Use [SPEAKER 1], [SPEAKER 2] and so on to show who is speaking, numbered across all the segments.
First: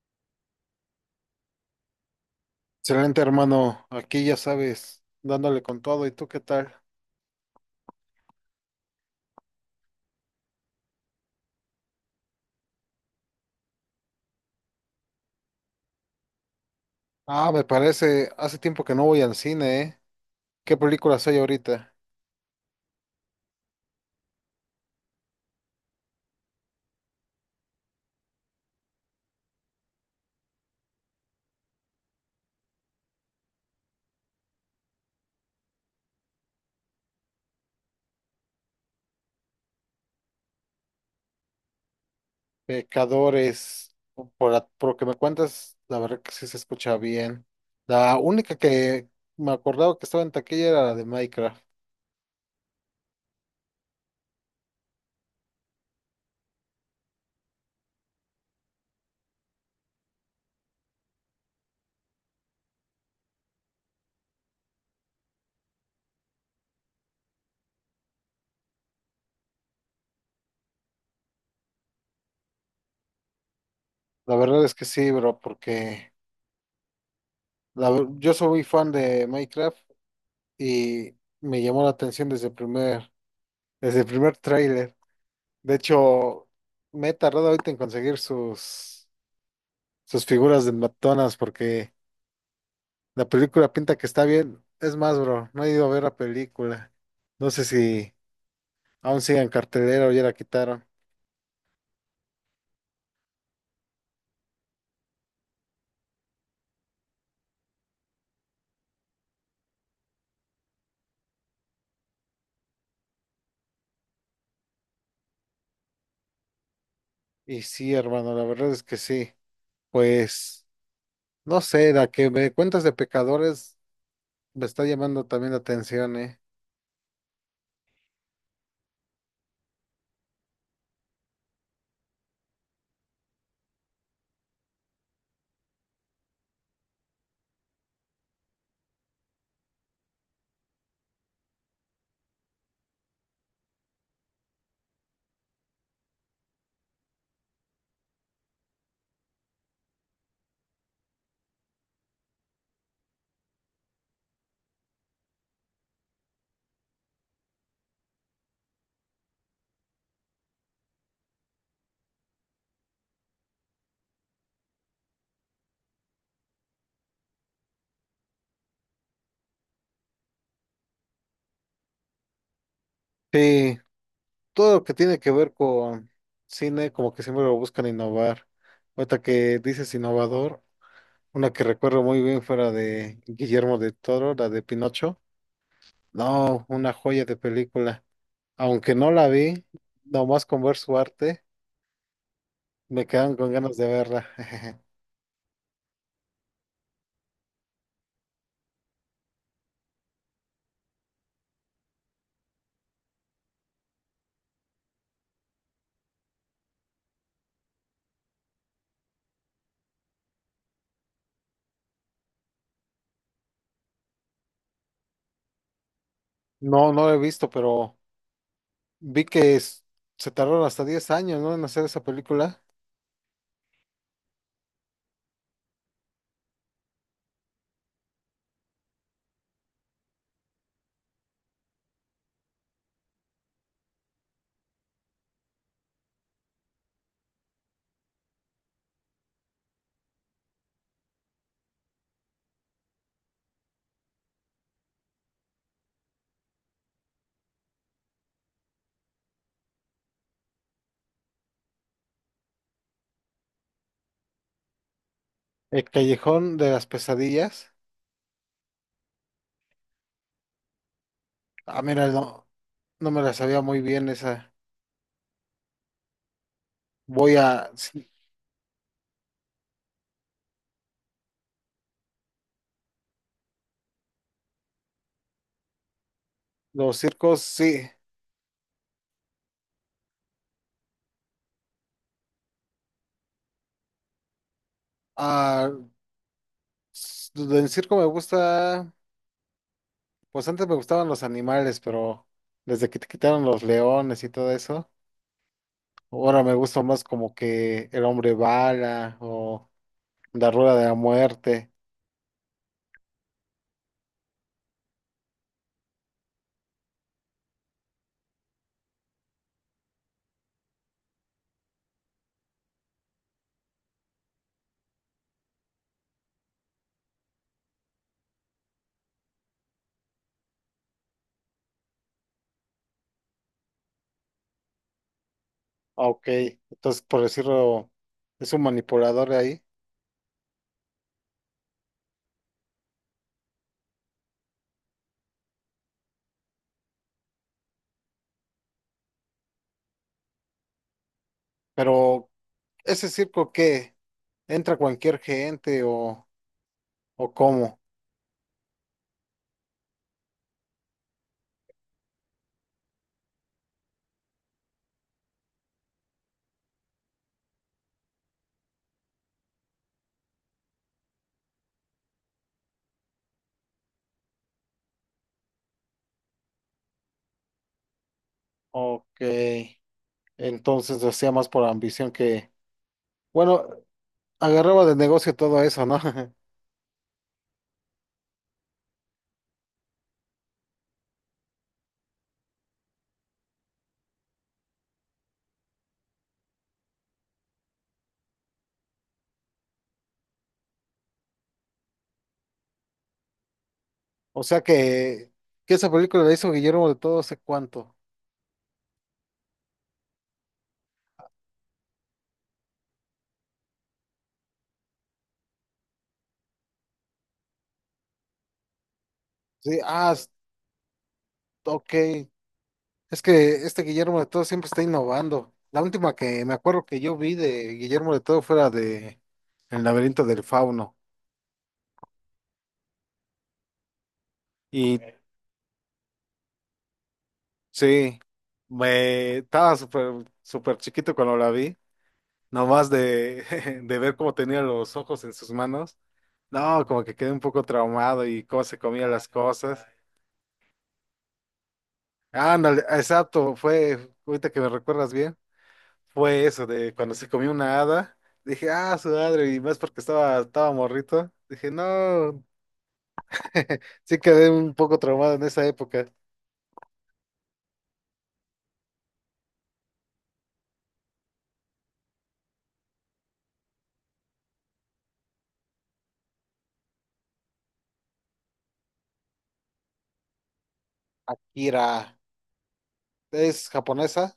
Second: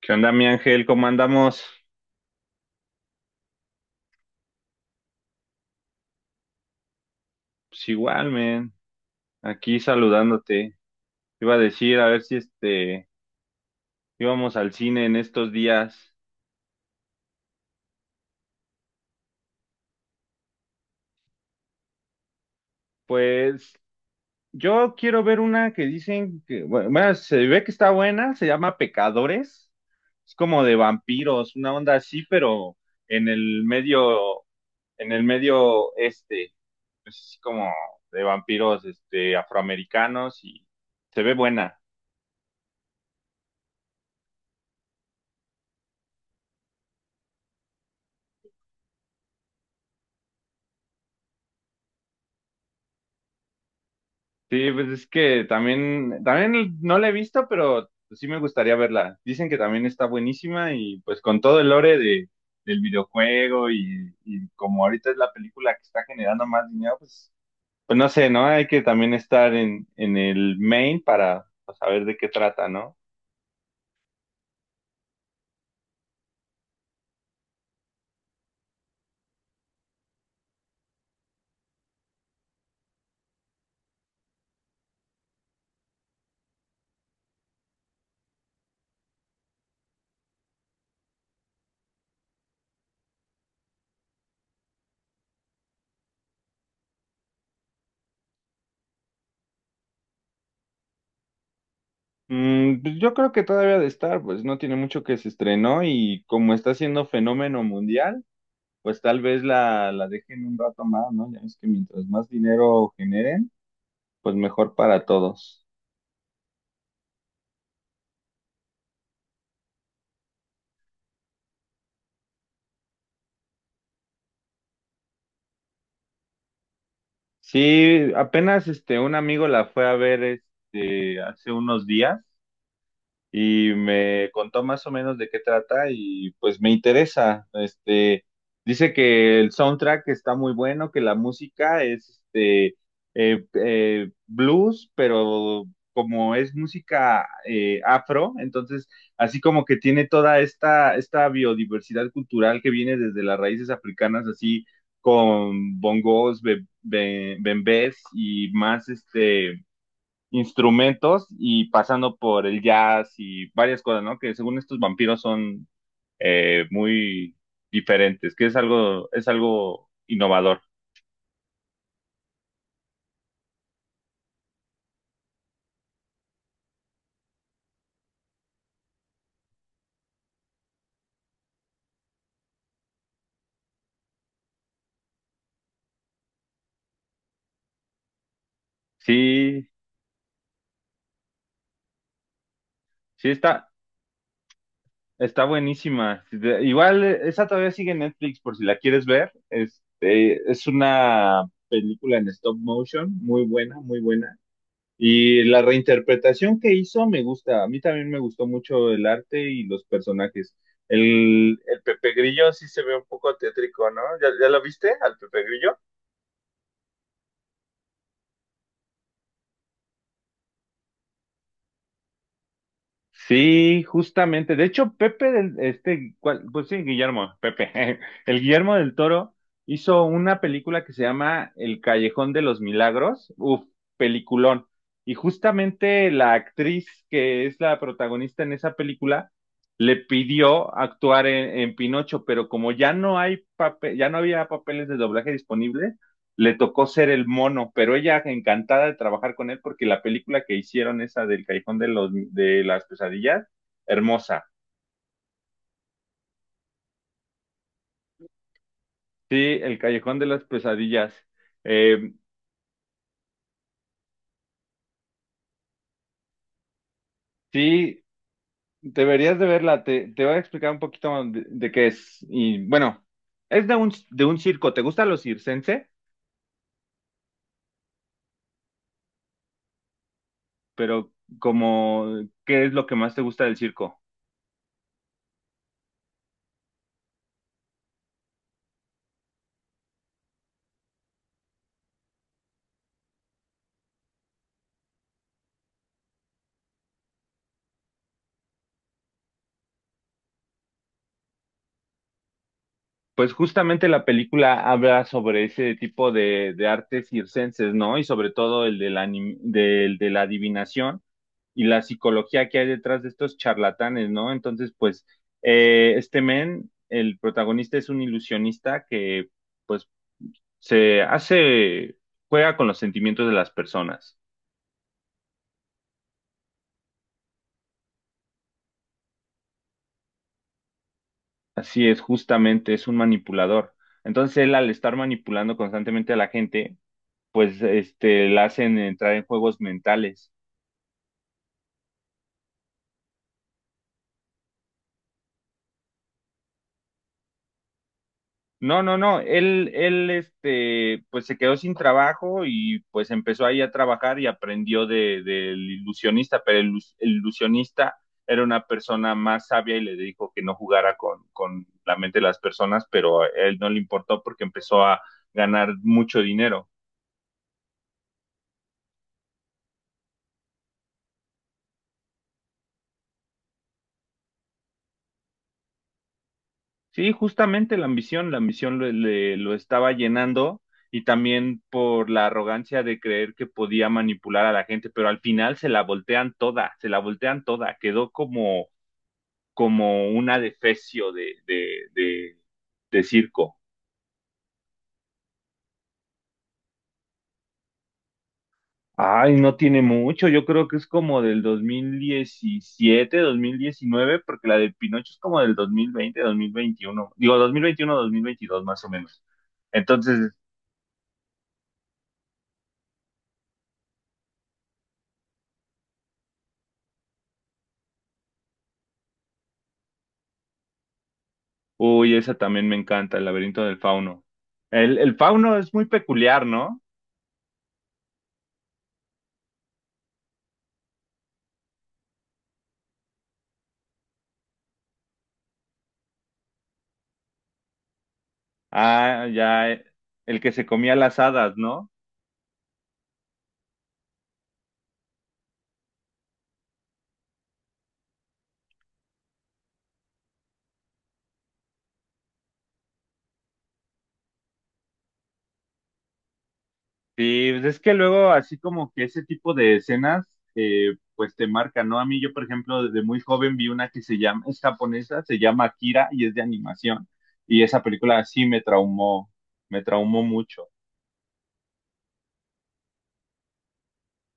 [SPEAKER 1] ¿Qué onda, mi Ángel? ¿Cómo andamos?
[SPEAKER 2] Excelente, hermano. Aquí ya sabes, dándole con todo. ¿Y tú qué tal?
[SPEAKER 1] Pues igual, man. Aquí saludándote. Te iba a decir, a ver si íbamos al cine en estos días.
[SPEAKER 2] Ah, me parece, hace tiempo que no voy al cine, ¿eh? ¿Qué películas hay ahorita?
[SPEAKER 1] Pues yo quiero ver una que dicen que, bueno, bueno, se ve que está buena, se llama Pecadores. Es como de vampiros, una onda así, pero en el medio, en el medio, es como de vampiros afroamericanos y se ve buena.
[SPEAKER 2] Pecadores, por, por lo que me cuentas, la verdad que sí se escucha bien. La única que me acordaba que estaba en taquilla era la de Minecraft.
[SPEAKER 1] Sí, pues es que también no la he visto, pero pues sí me gustaría verla. Dicen que también está buenísima y pues con todo el lore del videojuego y como ahorita es la película que está generando más dinero, pues, pues no sé, ¿no? Hay que también estar en, el main para pues, saber de qué trata, ¿no?
[SPEAKER 2] La verdad es que sí, bro, porque yo soy muy fan de Minecraft y me llamó la atención desde el primer tráiler. De hecho, me he tardado ahorita en conseguir sus figuras de McDonald's porque la película pinta que está bien. Es más, bro, no he ido a ver la película. No sé si aún sigue en cartelera o ya la quitaron.
[SPEAKER 1] Pues yo creo que todavía de estar, pues no tiene mucho que se estrenó y como está siendo fenómeno mundial, pues tal vez la dejen un rato más, ¿no? Ya ves que mientras más dinero generen, pues mejor para todos.
[SPEAKER 2] Y sí, hermano, la verdad es que sí. Pues, no sé, la que me cuentas de pecadores me está llamando también la atención, ¿eh?
[SPEAKER 1] Sí, apenas un amigo la fue a ver hace unos días y me contó más o menos de qué trata y pues me interesa. Dice que el soundtrack está muy bueno, que la música es blues, pero como es música afro, entonces así como que tiene toda esta, esta biodiversidad cultural que viene desde las raíces africanas, así con bongos, bembés y más instrumentos y pasando por el jazz y varias cosas, ¿no? Que según estos vampiros son muy diferentes, que es algo innovador.
[SPEAKER 2] Sí, todo lo que tiene que ver con cine, como que siempre lo buscan innovar. Ahorita que dices innovador. Una que recuerdo muy bien fue la de Guillermo del Toro, la de Pinocho. No, una joya de película. Aunque no la vi,
[SPEAKER 1] Sí,
[SPEAKER 2] nomás con ver su arte, me
[SPEAKER 1] sí
[SPEAKER 2] quedan con
[SPEAKER 1] está,
[SPEAKER 2] ganas de verla.
[SPEAKER 1] está buenísima. Igual, esa todavía sigue en Netflix por si la quieres ver. Es una película en stop motion, muy buena, muy buena. Y la reinterpretación que hizo me gusta. A mí también me gustó mucho el arte y los personajes. El Pepe Grillo sí se ve un poco tétrico, ¿no? ¿Ya lo viste al Pepe Grillo?
[SPEAKER 2] No, no la he visto, pero vi que es- se tardaron hasta 10 años, ¿no?, en hacer esa película.
[SPEAKER 1] Sí, justamente. De hecho, Pepe del, ¿cuál? Pues sí, Guillermo, Pepe. El Guillermo del Toro hizo una película que se llama El Callejón de los Milagros. Uf, peliculón. Y justamente la actriz que es la protagonista en esa película le pidió actuar en Pinocho, pero como ya no hay papel, ya no había papeles de doblaje disponibles, le tocó ser el mono, pero ella encantada de trabajar con él porque la película que hicieron, esa del Callejón de las Pesadillas, hermosa.
[SPEAKER 2] El Callejón de las Pesadillas.
[SPEAKER 1] Sí, el Callejón de las Pesadillas.
[SPEAKER 2] Ah, mira,
[SPEAKER 1] Eh,
[SPEAKER 2] no, no me la sabía muy bien esa. Voy a...
[SPEAKER 1] sí,
[SPEAKER 2] sí.
[SPEAKER 1] deberías de verla, te, voy a explicar un poquito de, qué es. Y bueno, es de un circo, ¿te gusta lo circense?
[SPEAKER 2] Los circos, sí.
[SPEAKER 1] Pero como, ¿qué es lo que más te gusta del circo?
[SPEAKER 2] Ah, en circo me gusta... Pues antes me gustaban los animales, pero desde que te quitaron los leones y todo eso, ahora me gusta más como que el hombre bala o la rueda de la muerte.
[SPEAKER 1] Pues justamente la película habla sobre ese tipo de artes circenses, ¿no? Y sobre todo el de de la adivinación y la psicología que hay detrás de estos charlatanes, ¿no? Entonces, pues, men, el protagonista es un ilusionista que, pues, se hace, juega con los sentimientos de las personas.
[SPEAKER 2] Ah, ok, entonces por decirlo, es un manipulador ahí,
[SPEAKER 1] Así es, justamente, es un manipulador. Entonces, él al estar manipulando constantemente a la gente, pues, la hacen entrar en juegos mentales.
[SPEAKER 2] pero ese circo que entra cualquier gente o cómo.
[SPEAKER 1] No, no, no, él, pues se quedó sin trabajo y pues empezó ahí a trabajar y aprendió del ilusionista, pero el ilusionista era una persona más sabia y le dijo que no jugara con, la mente de las personas, pero a él no le importó porque empezó a ganar mucho dinero.
[SPEAKER 2] Ok, entonces lo hacía más por ambición que, bueno, agarraba de negocio todo eso, ¿no?
[SPEAKER 1] Sí, justamente la ambición lo estaba llenando y también por la arrogancia de creer que podía manipular a la gente, pero al final se la voltean toda, se la voltean toda, quedó como una defecio de circo.
[SPEAKER 2] O sea que esa película la hizo Guillermo de Todo hace cuánto.
[SPEAKER 1] Ay, no tiene mucho, yo creo que es como del dos mil diecisiete, 2019, porque la del Pinocho es como del dos mil veinte, 2021, digo dos mil veintiuno, 2022 más o menos.
[SPEAKER 2] Sí, ah, s-
[SPEAKER 1] Entonces,
[SPEAKER 2] ok. Es que este Guillermo de Todo siempre está innovando. La última que me acuerdo que yo vi de Guillermo de Todo fue la de El laberinto del fauno.
[SPEAKER 1] uy, esa también me encanta, el laberinto del fauno.
[SPEAKER 2] Y
[SPEAKER 1] El,
[SPEAKER 2] ok.
[SPEAKER 1] el fauno es muy peculiar, ¿no?
[SPEAKER 2] Sí, me estaba súper súper chiquito cuando la vi, nomás de, de ver cómo tenía los ojos en sus manos. No, como que quedé un poco traumado y cómo se comía
[SPEAKER 1] Ah,
[SPEAKER 2] las
[SPEAKER 1] ya,
[SPEAKER 2] cosas.
[SPEAKER 1] el que se comía las hadas, ¿no?
[SPEAKER 2] Ándale, exacto, fue ahorita que me recuerdas bien. Fue eso, de cuando se comió una hada, dije, ah, su madre, y más porque estaba, estaba morrito, dije, no, sí quedé un poco traumado en esa época.
[SPEAKER 1] Sí, pues es que luego así como que ese tipo de escenas, pues te marcan, ¿no? A mí yo, por ejemplo, desde muy joven vi una que se llama, es japonesa, se llama Akira y es de animación. Y esa película sí me traumó mucho.
[SPEAKER 2] Akira, ¿es japonesa?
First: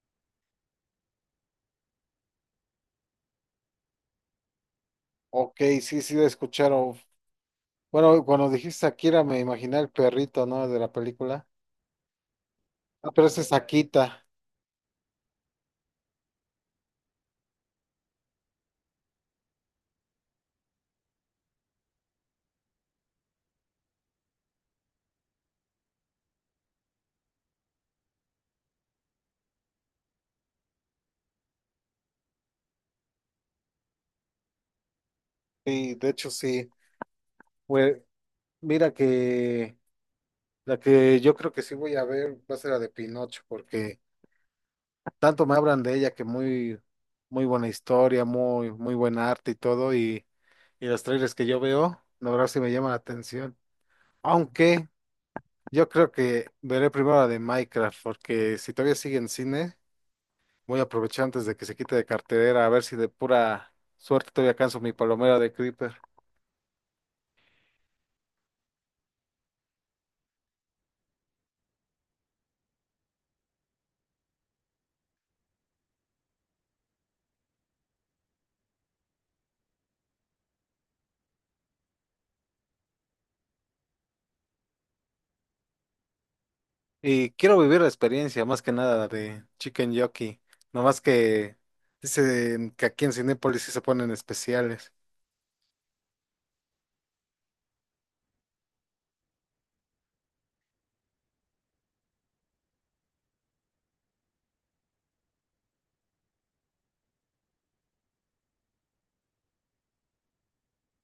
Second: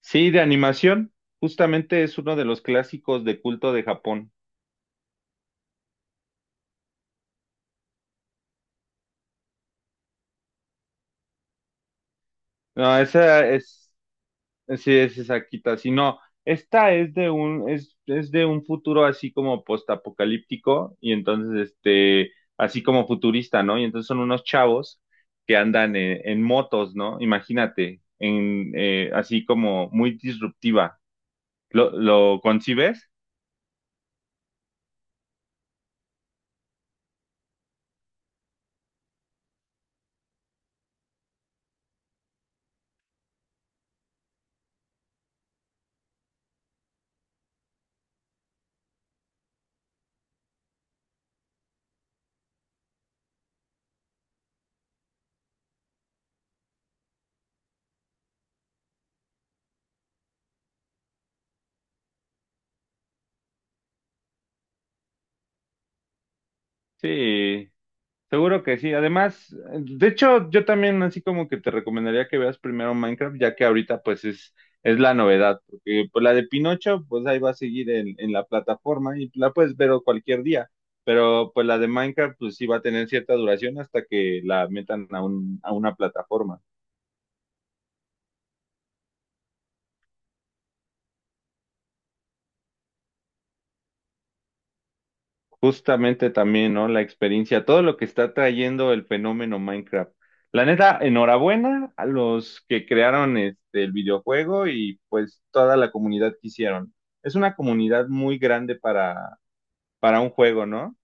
[SPEAKER 1] Sí, de animación, justamente es uno de los clásicos de culto de Japón.
[SPEAKER 2] Ok, sí, sí, la escucharon. Bueno, cuando dijiste Akira me imaginé el perrito, ¿no?, de la película.
[SPEAKER 1] No,
[SPEAKER 2] Ah, pero esa
[SPEAKER 1] esa
[SPEAKER 2] es
[SPEAKER 1] es.
[SPEAKER 2] Akita,
[SPEAKER 1] Sí, es exactita, si no, esta es de un futuro así como postapocalíptico, y entonces este, así como futurista, ¿no? Y entonces son unos chavos que andan en, motos, ¿no? Imagínate, en así como muy disruptiva. ¿Lo concibes?
[SPEAKER 2] sí, de hecho sí. Pues, mira que la que yo creo que sí voy a ver va a ser la de Pinocho, porque... tanto me hablan de ella que muy, muy buena historia, muy, muy buen arte y todo, y los trailers que yo veo, la verdad sí me llaman la atención. Aunque yo creo que veré primero la de Minecraft, porque si todavía sigue en cine, voy a aprovechar antes de que se quite de cartelera, a ver si de pura suerte todavía alcanzo mi palomera de Creeper.
[SPEAKER 1] Sí, seguro que sí. Además, de hecho, yo también así como que te recomendaría que veas primero Minecraft, ya que ahorita pues es, la novedad, porque pues la de Pinocho pues ahí va a seguir en la plataforma y la puedes ver cualquier día, pero pues la de Minecraft pues sí va a tener cierta duración hasta que la metan a a una plataforma.
[SPEAKER 2] Y quiero vivir la experiencia, más que nada, la de Chicken Jockey, nomás que dicen que aquí en Cinépolis sí se ponen especiales.
[SPEAKER 1] Justamente también, ¿no? La experiencia, todo lo que está trayendo el fenómeno Minecraft. La neta, enhorabuena a los que crearon el videojuego y pues toda la comunidad que hicieron. Es una comunidad muy grande para un juego, ¿no?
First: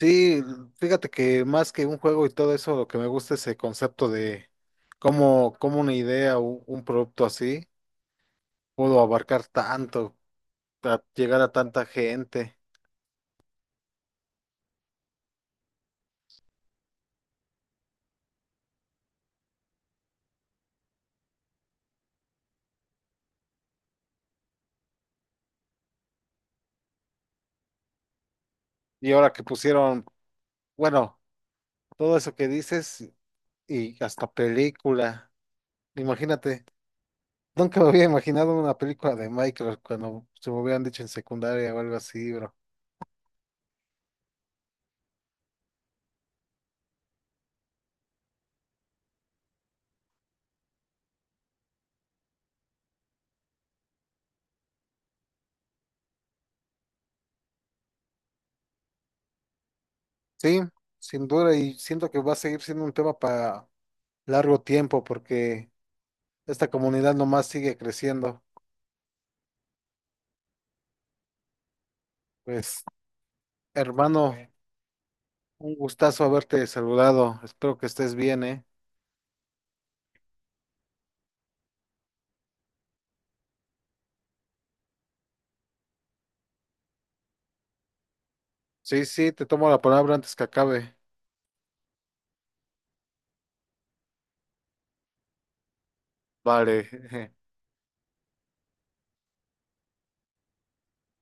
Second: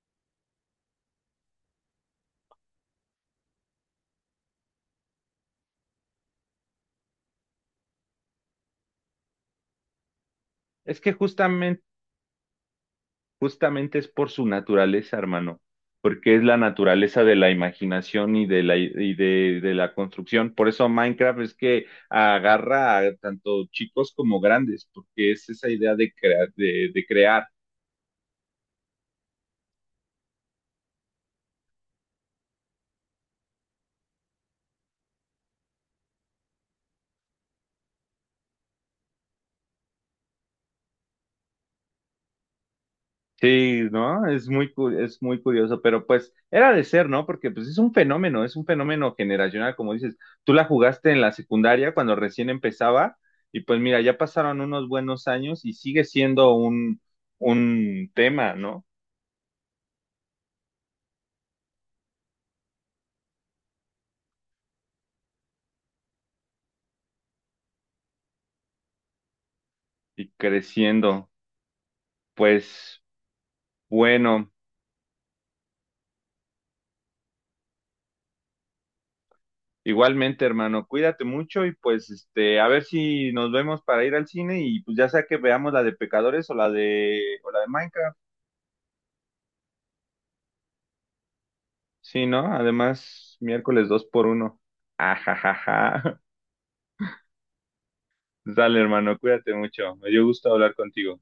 [SPEAKER 2] Sí, fíjate que más que un juego y todo eso, lo que me gusta es el concepto de cómo, cómo una idea o un producto así pudo abarcar tanto,
[SPEAKER 1] Es
[SPEAKER 2] a
[SPEAKER 1] que
[SPEAKER 2] llegar a
[SPEAKER 1] justamente
[SPEAKER 2] tanta gente.
[SPEAKER 1] Justamente es por su naturaleza, hermano, porque es la naturaleza de la imaginación y de la construcción. Por eso Minecraft es que agarra a tanto chicos como grandes, porque es esa idea de crear, de crear.
[SPEAKER 2] Y ahora que pusieron, bueno, todo eso que dices y hasta película. Imagínate, nunca me había imaginado una película de Minecraft cuando se me hubieran dicho en secundaria o algo así, bro.
[SPEAKER 1] Sí, ¿no? Es muy, es muy curioso, pero pues era de ser, ¿no? Porque pues es un fenómeno generacional, como dices. Tú la jugaste en la secundaria cuando recién empezaba y pues mira, ya pasaron unos buenos años y sigue siendo un, tema, ¿no?
[SPEAKER 2] Sí, sin duda, y siento que va a seguir siendo un tema para largo tiempo porque... Esta comunidad nomás sigue creciendo.
[SPEAKER 1] Y creciendo.
[SPEAKER 2] Pues,
[SPEAKER 1] Pues
[SPEAKER 2] hermano,
[SPEAKER 1] bueno,
[SPEAKER 2] un gustazo haberte saludado. Espero que estés bien, ¿eh?
[SPEAKER 1] igualmente, hermano, cuídate mucho y pues este, a ver si nos vemos para ir al cine y pues ya sea que veamos la de Pecadores o la de Minecraft.
[SPEAKER 2] Sí, sí, te tomo la palabra antes que acabe.
[SPEAKER 1] Sí, ¿no? Además, miércoles 2x1. Ajajaja.
[SPEAKER 2] Vale.
[SPEAKER 1] Dale, hermano, cuídate mucho. Me dio gusto hablar contigo.